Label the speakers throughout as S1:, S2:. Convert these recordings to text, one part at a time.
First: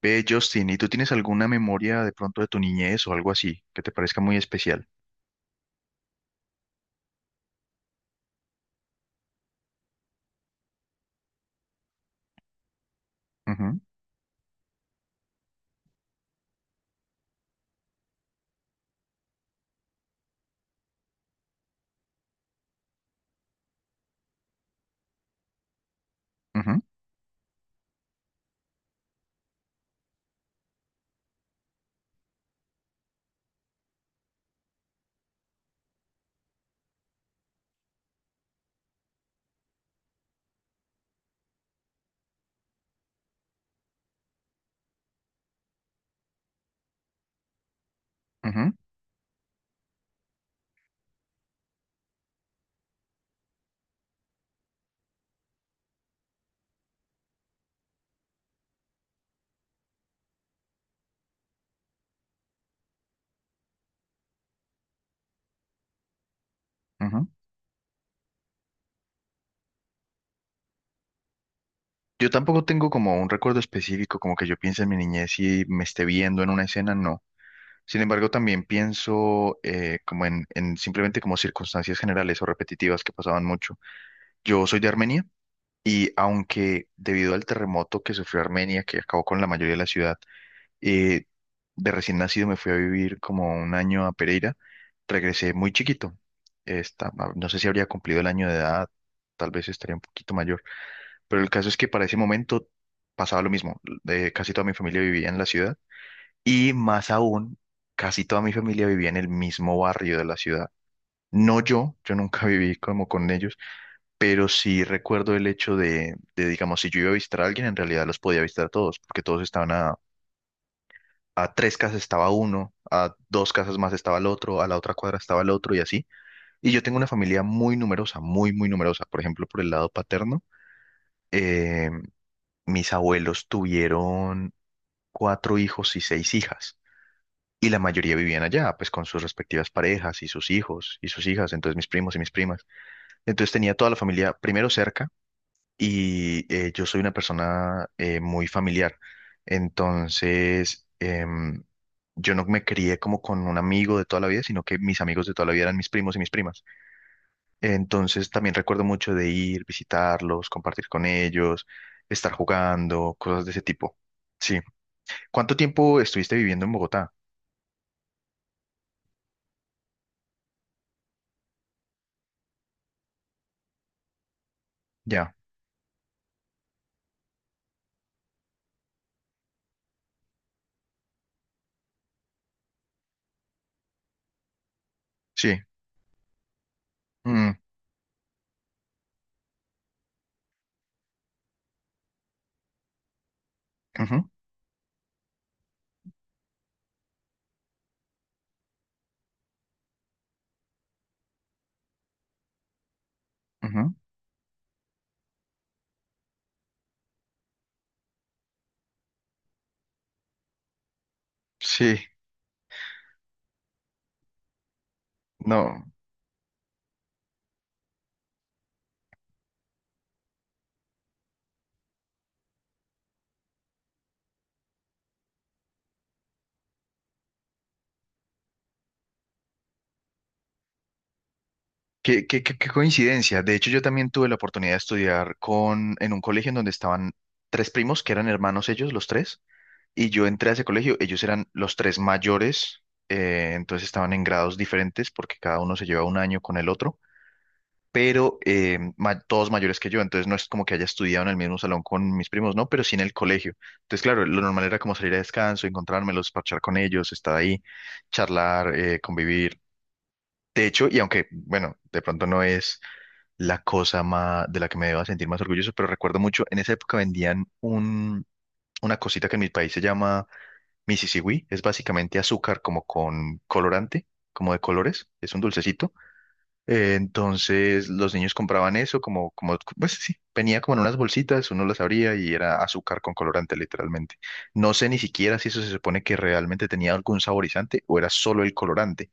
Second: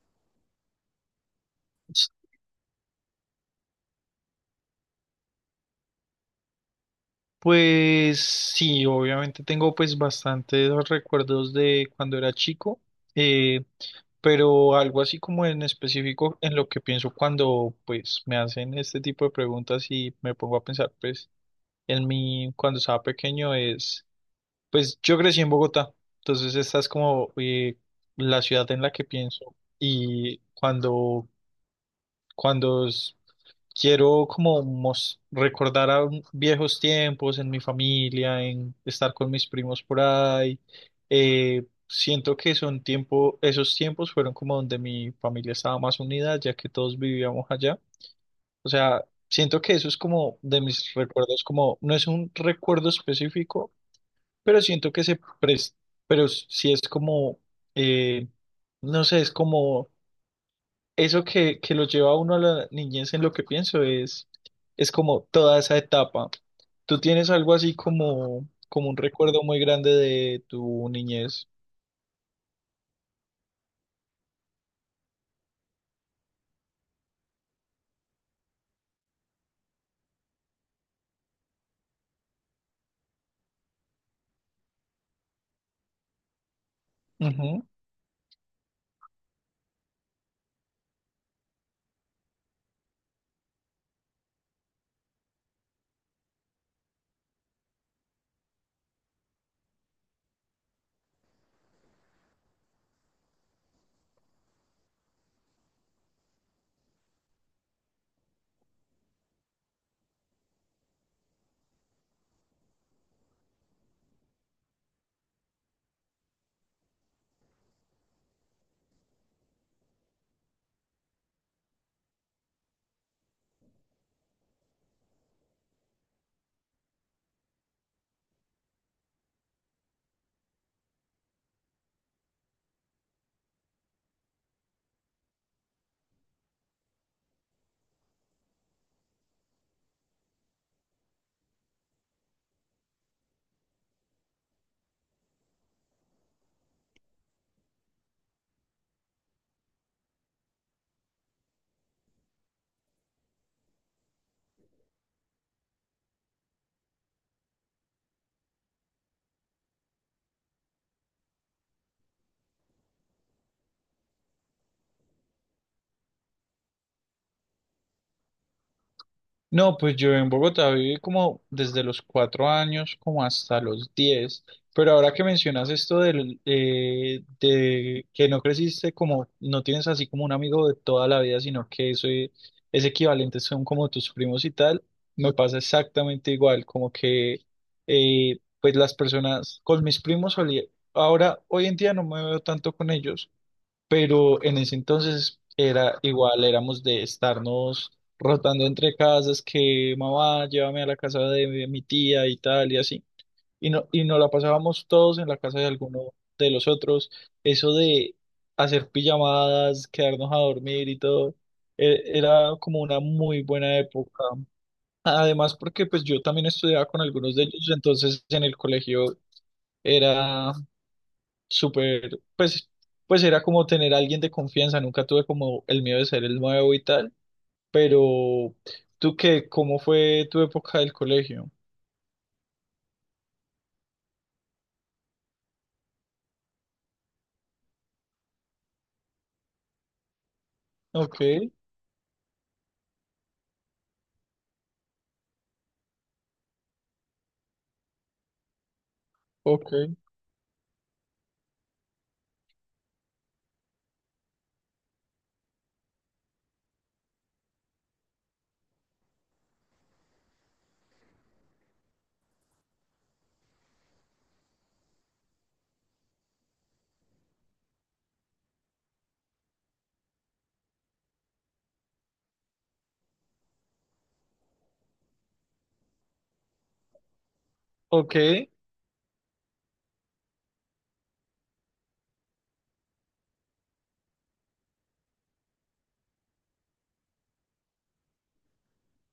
S1: Ve, Justin, ¿y tú tienes alguna memoria
S2: S-
S1: de pronto de tu niñez o algo así que te parezca muy especial?
S2: Pues sí, obviamente tengo pues bastantes recuerdos de cuando era chico, eh,
S1: Ujú,
S2: pero algo así como en específico en lo que pienso cuando pues me hacen este tipo de preguntas y me pongo a pensar pues en mí cuando estaba pequeño es pues yo crecí en Bogotá, entonces esta
S1: ujú,
S2: es como la ciudad en la que pienso y cuando s- quiero como recordar a viejos tiempos en mi familia, en estar con mis primos por ahí. Siento que esos tiempos fueron como donde mi familia estaba más unida, ya que todos vivíamos allá. O
S1: ujú,
S2: sea, siento que eso es como de mis recuerdos, como no es un recuerdo específico, pero siento que se presta, pero sí es como, eh, no sé, es como eso que lo lleva a uno a la niñez en lo que es como toda esa etapa. ¿Tú
S1: ujú.
S2: tienes algo así como, como un recuerdo muy grande de tu niñez?
S1: Yo tampoco tengo como un recuerdo específico, como que yo piense en mi niñez y me esté viendo en una escena, no. Sin embargo, también pienso como en simplemente como circunstancias generales o repetitivas que pasaban mucho. Yo soy de Armenia y aunque debido al terremoto que sufrió Armenia, que acabó con la mayoría de la ciudad, Eh, de recién nacido me fui a vivir como un año a Pereira. Regresé muy chiquito. No sé si habría cumplido el año de edad, tal vez estaría un poquito mayor. Pero el caso es que para ese momento pasaba lo mismo. Casi toda mi familia vivía en la ciudad y más aún, casi toda mi familia vivía en el mismo barrio de la ciudad. No, yo nunca viví como con ellos, pero sí recuerdo el hecho de, digamos, si yo iba a visitar a alguien, en realidad los podía visitar a todos, porque todos estaban a tres casas estaba uno, a dos casas más estaba el otro, a la otra cuadra estaba el otro y así. Y yo tengo una familia muy numerosa, muy, muy numerosa. Por ejemplo, por el lado paterno, eh, mis abuelos tuvieron cuatro hijos y seis hijas. Y la mayoría vivían allá, pues con sus respectivas parejas y sus hijos y sus hijas, entonces mis primos y mis primas. Entonces tenía toda la familia primero cerca y yo soy una persona muy familiar. Entonces, yo no me crié como con un amigo de toda la vida, sino que mis amigos de toda la vida eran mis primos y mis primas. Entonces, también recuerdo mucho de ir, visitarlos, compartir con ellos, estar jugando, cosas de ese tipo. Sí. ¿Cuánto tiempo estuviste viviendo en Bogotá?
S2: No, pues yo en Bogotá viví como desde los cuatro años como hasta los diez, pero ahora que
S1: Ya,
S2: mencionas esto de que no creciste como, no tienes así como un amigo de toda la vida, sino que ese equivalente son como tus primos y tal, me pasa
S1: sí.
S2: exactamente igual, como que
S1: Mm,
S2: pues las personas, con mis primos solía, ahora hoy en día no me veo tanto con ellos,
S1: ujú,
S2: pero en ese entonces era igual, éramos de estarnos rotando entre casas, que mamá, llévame a la casa de mi tía y tal y así, y no,
S1: ujú.
S2: y nos la pasábamos todos en la casa de alguno de los otros, eso de hacer pijamadas, quedarnos a dormir y todo,
S1: Sí,
S2: era como una muy buena época. Además,
S1: no.
S2: porque pues yo también estudiaba con algunos de ellos, entonces en el colegio era súper, pues, pues era como tener a alguien de confianza, nunca tuve como el miedo de ser el nuevo y tal, pero ¿tú qué? ¿Cómo fue tu época del colegio?
S1: Qué coincidencia. De hecho, yo también tuve la oportunidad de estudiar con, en un colegio en donde estaban tres primos, que eran hermanos ellos, los tres, y yo entré a ese colegio,
S2: Ok,
S1: ellos eran los tres mayores, entonces estaban en grados diferentes porque cada uno se lleva un año con el otro, pero todos
S2: ok,
S1: mayores que yo, entonces no es como que haya estudiado en el mismo salón con mis primos, no, pero sí en el colegio. Entonces, claro, lo normal era como salir a descanso, encontrármelos, parchar con ellos, estar ahí, charlar, convivir. De hecho, y aunque, bueno, de pronto no es la cosa más, de la que me deba sentir más orgulloso, pero recuerdo mucho, en esa época vendían una cosita que en mi país se llama Misisigüí, es básicamente azúcar como con colorante, como de colores, es un dulcecito. Entonces los
S2: ok,
S1: niños compraban eso como, pues sí, venía como en unas bolsitas, uno las abría y era azúcar con colorante literalmente. No sé ni siquiera si eso se supone que realmente tenía algún saborizante o era solo el colorante.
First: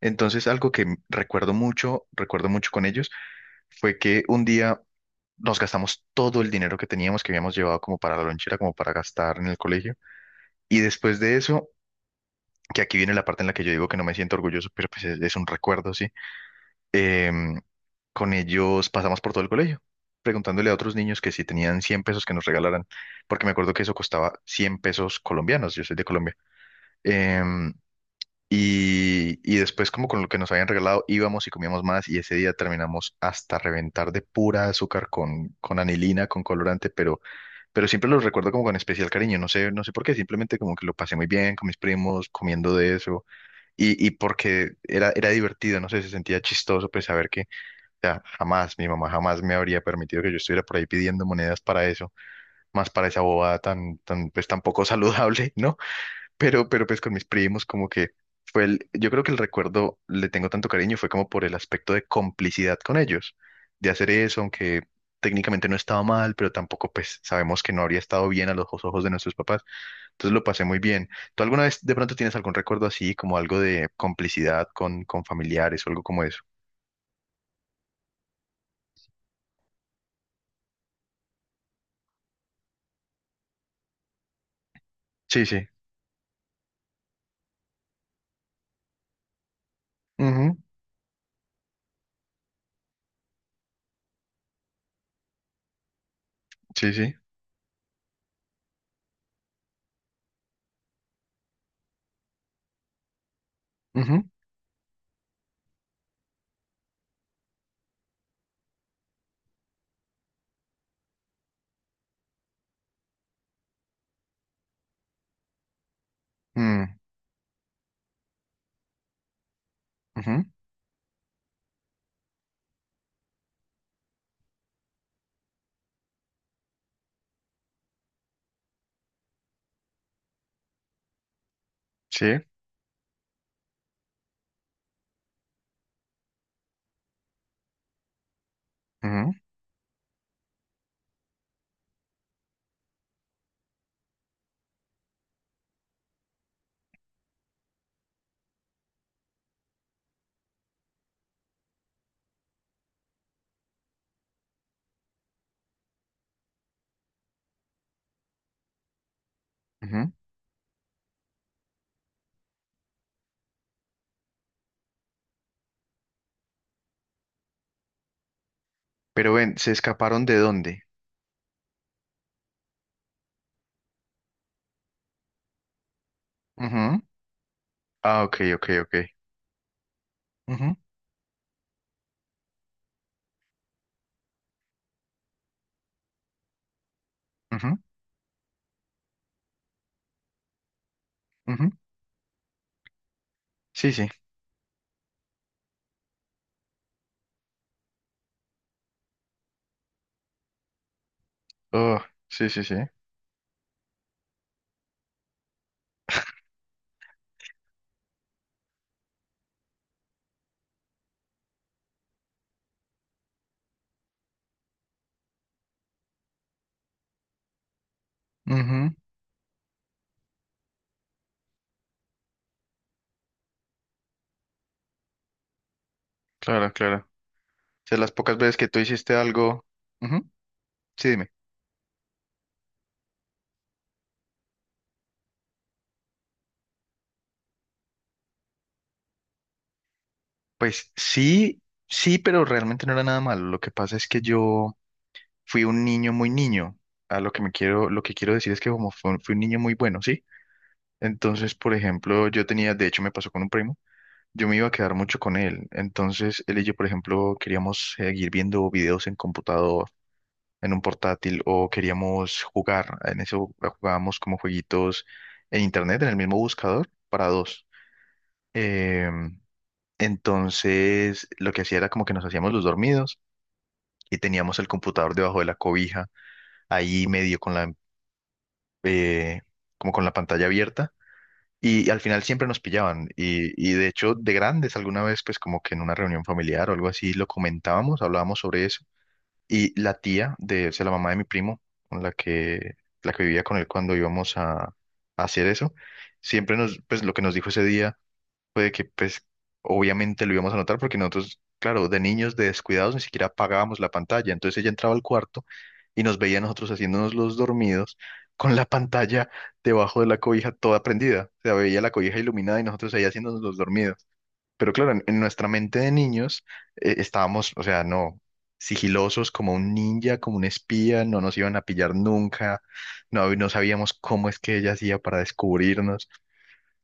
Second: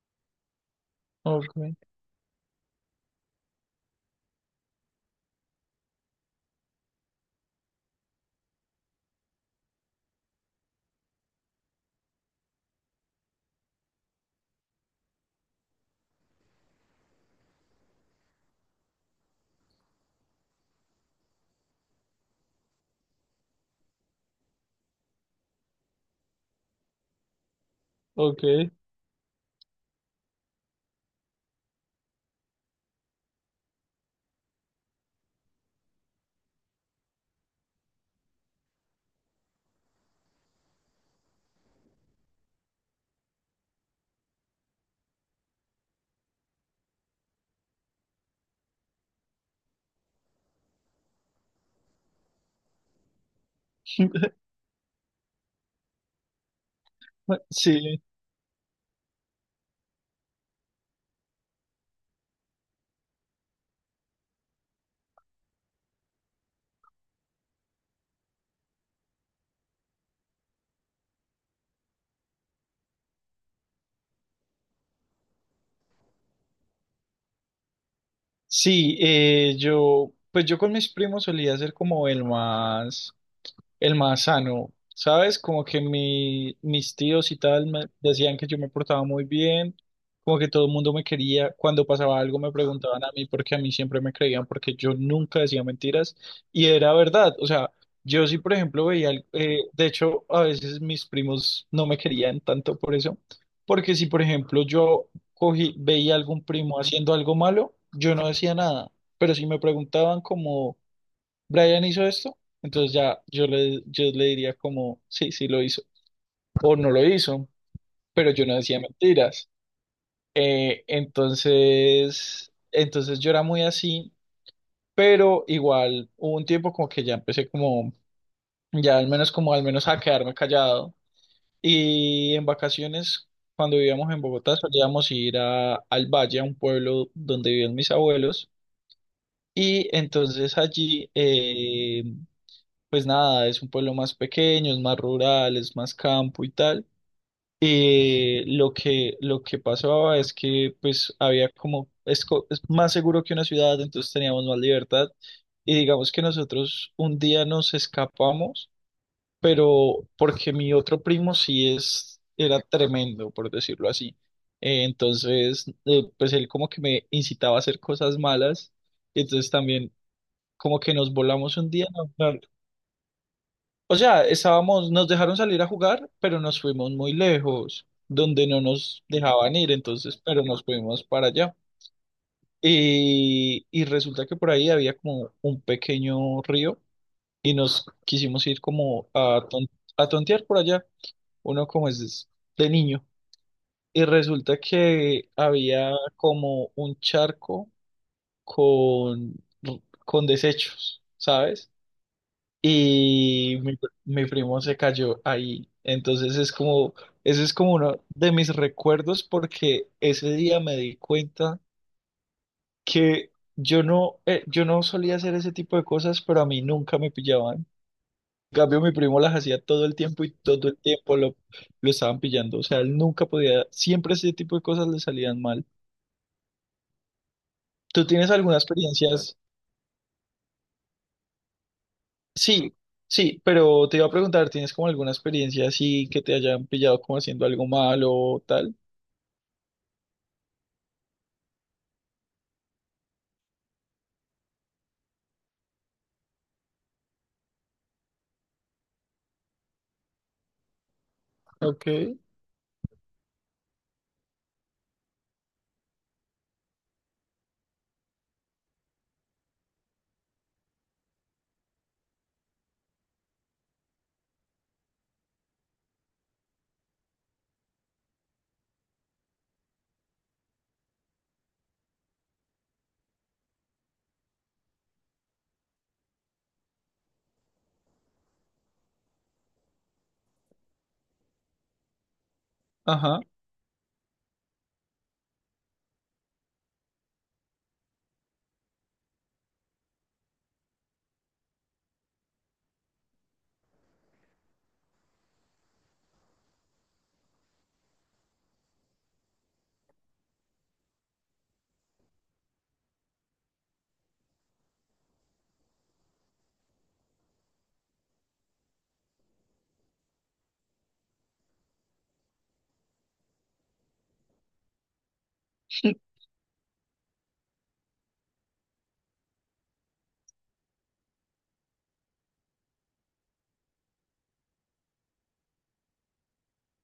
S1: Entonces algo que
S2: ok,
S1: recuerdo mucho con ellos, fue que un día nos gastamos todo el dinero que teníamos, que habíamos llevado como para la lonchera, como para gastar en el colegio. Y después de eso, que aquí viene la parte en la que yo digo que no me siento orgulloso, pero pues es un recuerdo, sí. Em, con ellos pasamos por todo el colegio, preguntándole a otros niños que si tenían 100 pesos que nos regalaran, porque me acuerdo que eso costaba 100 pesos colombianos, yo soy de Colombia. Em,
S2: ok.
S1: y, después como con lo que nos habían regalado íbamos y comíamos más y ese día terminamos hasta reventar de pura azúcar con anilina, con colorante, pero siempre los recuerdo como con especial cariño, no sé, no sé por qué, simplemente como que lo pasé muy bien con mis primos, comiendo de eso, y, porque era divertido, no sé, se sentía chistoso, pues saber que, o sea, jamás, mi mamá jamás me habría permitido que yo estuviera por ahí pidiendo monedas para eso, más para esa bobada tan, tan, pues tan poco saludable, ¿no? Pero, pues con mis primos como
S2: Sí,
S1: que fue el, yo creo que el recuerdo le tengo tanto cariño fue como por el aspecto de complicidad con ellos, de hacer eso, aunque técnicamente no estaba mal, pero tampoco pues sabemos que no habría estado bien a los ojos de nuestros papás. Entonces lo pasé muy bien. ¿Tú alguna vez de pronto tienes algún recuerdo así, como algo de complicidad con familiares o algo como eso?
S2: sí, yo, pues yo con mis primos solía ser como el más sano, ¿sabes?
S1: Sí,
S2: Como
S1: sí.
S2: que mis tíos y tal me decían que yo me portaba muy bien, como que
S1: Ujú,
S2: todo el mundo me quería, cuando pasaba algo me preguntaban a mí porque a mí siempre me creían porque yo nunca decía mentiras y
S1: sí,
S2: era
S1: sí.
S2: verdad, o sea, yo sí, por ejemplo, veía, de hecho, a veces mis primos no me querían tanto por eso, porque si, por
S1: Ujú,
S2: ejemplo, veía a algún primo haciendo algo malo, yo no decía nada, pero si me preguntaban como Brian hizo esto, entonces ya yo le diría como, sí, sí lo hizo, o
S1: mm,
S2: no lo hizo, pero yo no decía mentiras.
S1: ujú,
S2: Entonces yo era muy así, pero igual hubo un tiempo como que ya empecé como, ya al menos como al menos a quedarme callado.
S1: sí.
S2: Y en vacaciones, cuando vivíamos en Bogotá, solíamos ir a, al valle, a un pueblo donde vivían mis abuelos.
S1: Ujú,
S2: Y entonces allí pues nada, es un pueblo más pequeño, es más rural, es más campo y tal. Lo que pasaba es que pues había como, es más seguro que una ciudad, entonces teníamos más libertad. Y digamos que nosotros un día nos escapamos, pero
S1: ujú.
S2: porque mi otro primo era tremendo, por decirlo así. Pues él como que me incitaba a hacer cosas malas. Y
S1: Pero
S2: entonces
S1: ven, ¿se
S2: también
S1: escaparon de
S2: como
S1: dónde?
S2: que nos volamos un día, no, no, o sea, estábamos, nos dejaron salir a jugar, pero nos fuimos
S1: Ujú.
S2: muy lejos,
S1: Ah, ok,
S2: donde no
S1: ok, ok.
S2: nos dejaban ir, entonces, pero nos
S1: Ujú.
S2: fuimos para allá. Y resulta que por ahí había como un pequeño río y
S1: Ujú,
S2: nos quisimos ir como a tontear por allá, uno
S1: ujú.
S2: como es de niño.
S1: Sí,
S2: Y
S1: sí.
S2: resulta que había como un charco con, con desechos, ¿sabes?
S1: Oh, sí, sí, sí.
S2: Y mi primo se cayó ahí. Entonces es como, ese es como uno de mis recuerdos porque ese día me di cuenta que yo no, yo no solía hacer ese tipo de cosas, pero a mí nunca me pillaban. En cambio,
S1: Ujú,
S2: mi primo las hacía todo el tiempo y todo el tiempo lo estaban pillando. O sea, él nunca podía, siempre ese tipo de cosas le salían mal.
S1: claro, claro. O sea,
S2: ¿Tú
S1: las
S2: tienes
S1: pocas veces
S2: alguna
S1: que tú
S2: experiencia?
S1: hiciste algo. Ujú, sí, dime.
S2: Sí, sí, pero te iba a preguntar, ¿tienes como alguna experiencia así que te hayan pillado como haciendo algo malo o tal?
S1: Pues sí, sí, pero realmente no era nada malo. Lo que pasa es que yo fui un niño muy niño. A lo que me quiero, lo que quiero decir es que como fui, un niño muy bueno, ¿sí? Entonces, por
S2: Ok,
S1: ejemplo, yo tenía, de hecho me pasó con un primo, yo me iba a quedar mucho con él. Entonces, él y yo, por ejemplo, queríamos seguir viendo videos en computador en un portátil o queríamos jugar. En eso jugábamos como jueguitos en internet, en el mismo buscador, para dos. Em, entonces, lo que hacía era como que nos hacíamos los dormidos y teníamos el computador debajo de la cobija, ahí medio con la, eh, como con la pantalla abierta. Y al final siempre nos pillaban.
S2: ajá.
S1: Y, de hecho, de grandes, alguna vez, pues como que en una reunión familiar o algo así, lo comentábamos, hablábamos sobre eso. Y la tía de, o sea, la mamá de mi primo, con la que, la que vivía con él cuando íbamos a hacer eso, siempre nos, pues lo que nos dijo ese día fue de que, pues, obviamente lo íbamos a notar porque nosotros, claro, de niños, de descuidados, ni siquiera apagábamos la pantalla. Entonces ella entraba al cuarto y nos veía a nosotros haciéndonos los dormidos con la pantalla debajo de la cobija toda prendida. O sea, veía la cobija iluminada y nosotros ahí haciéndonos los dormidos. Pero claro, en nuestra mente de niños estábamos, o sea, no, sigilosos como un ninja, como un espía, no nos iban a pillar nunca, no, no sabíamos cómo es que ella hacía para descubrirnos.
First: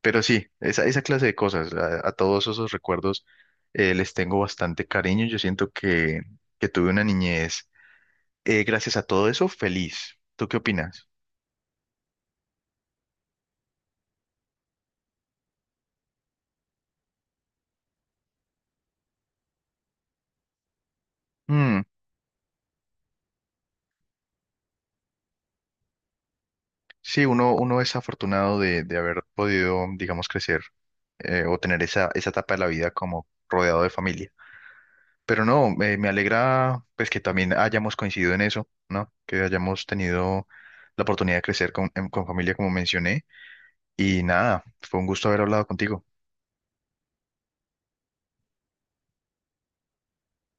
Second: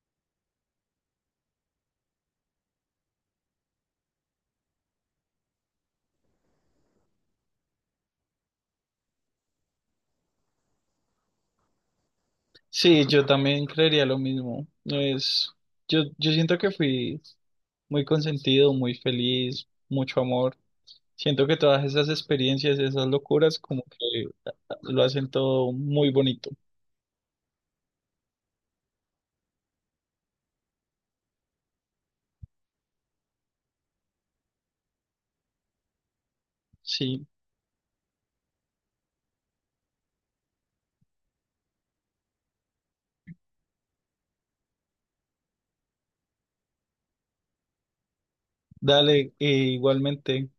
S1: Pero sí, esa clase de cosas, a, todos esos recuerdos les tengo bastante cariño. Yo siento que tuve una niñez, gracias a todo eso, feliz. ¿Tú qué opinas?
S2: Sí, yo también creería lo mismo. No es, yo siento que fui muy consentido, muy feliz, mucho amor. Siento que todas esas experiencias, esas locuras, como que lo hacen todo muy bonito.
S1: Sí, uno, es afortunado de haber podido, digamos, crecer o tener esa, etapa de la vida como rodeado de familia. Pero no, me alegra pues que
S2: Sí,
S1: también hayamos coincidido en eso, ¿no? Que hayamos tenido la oportunidad de crecer con familia, como mencioné. Y nada, fue un gusto haber hablado contigo.
S2: dale, igualmente.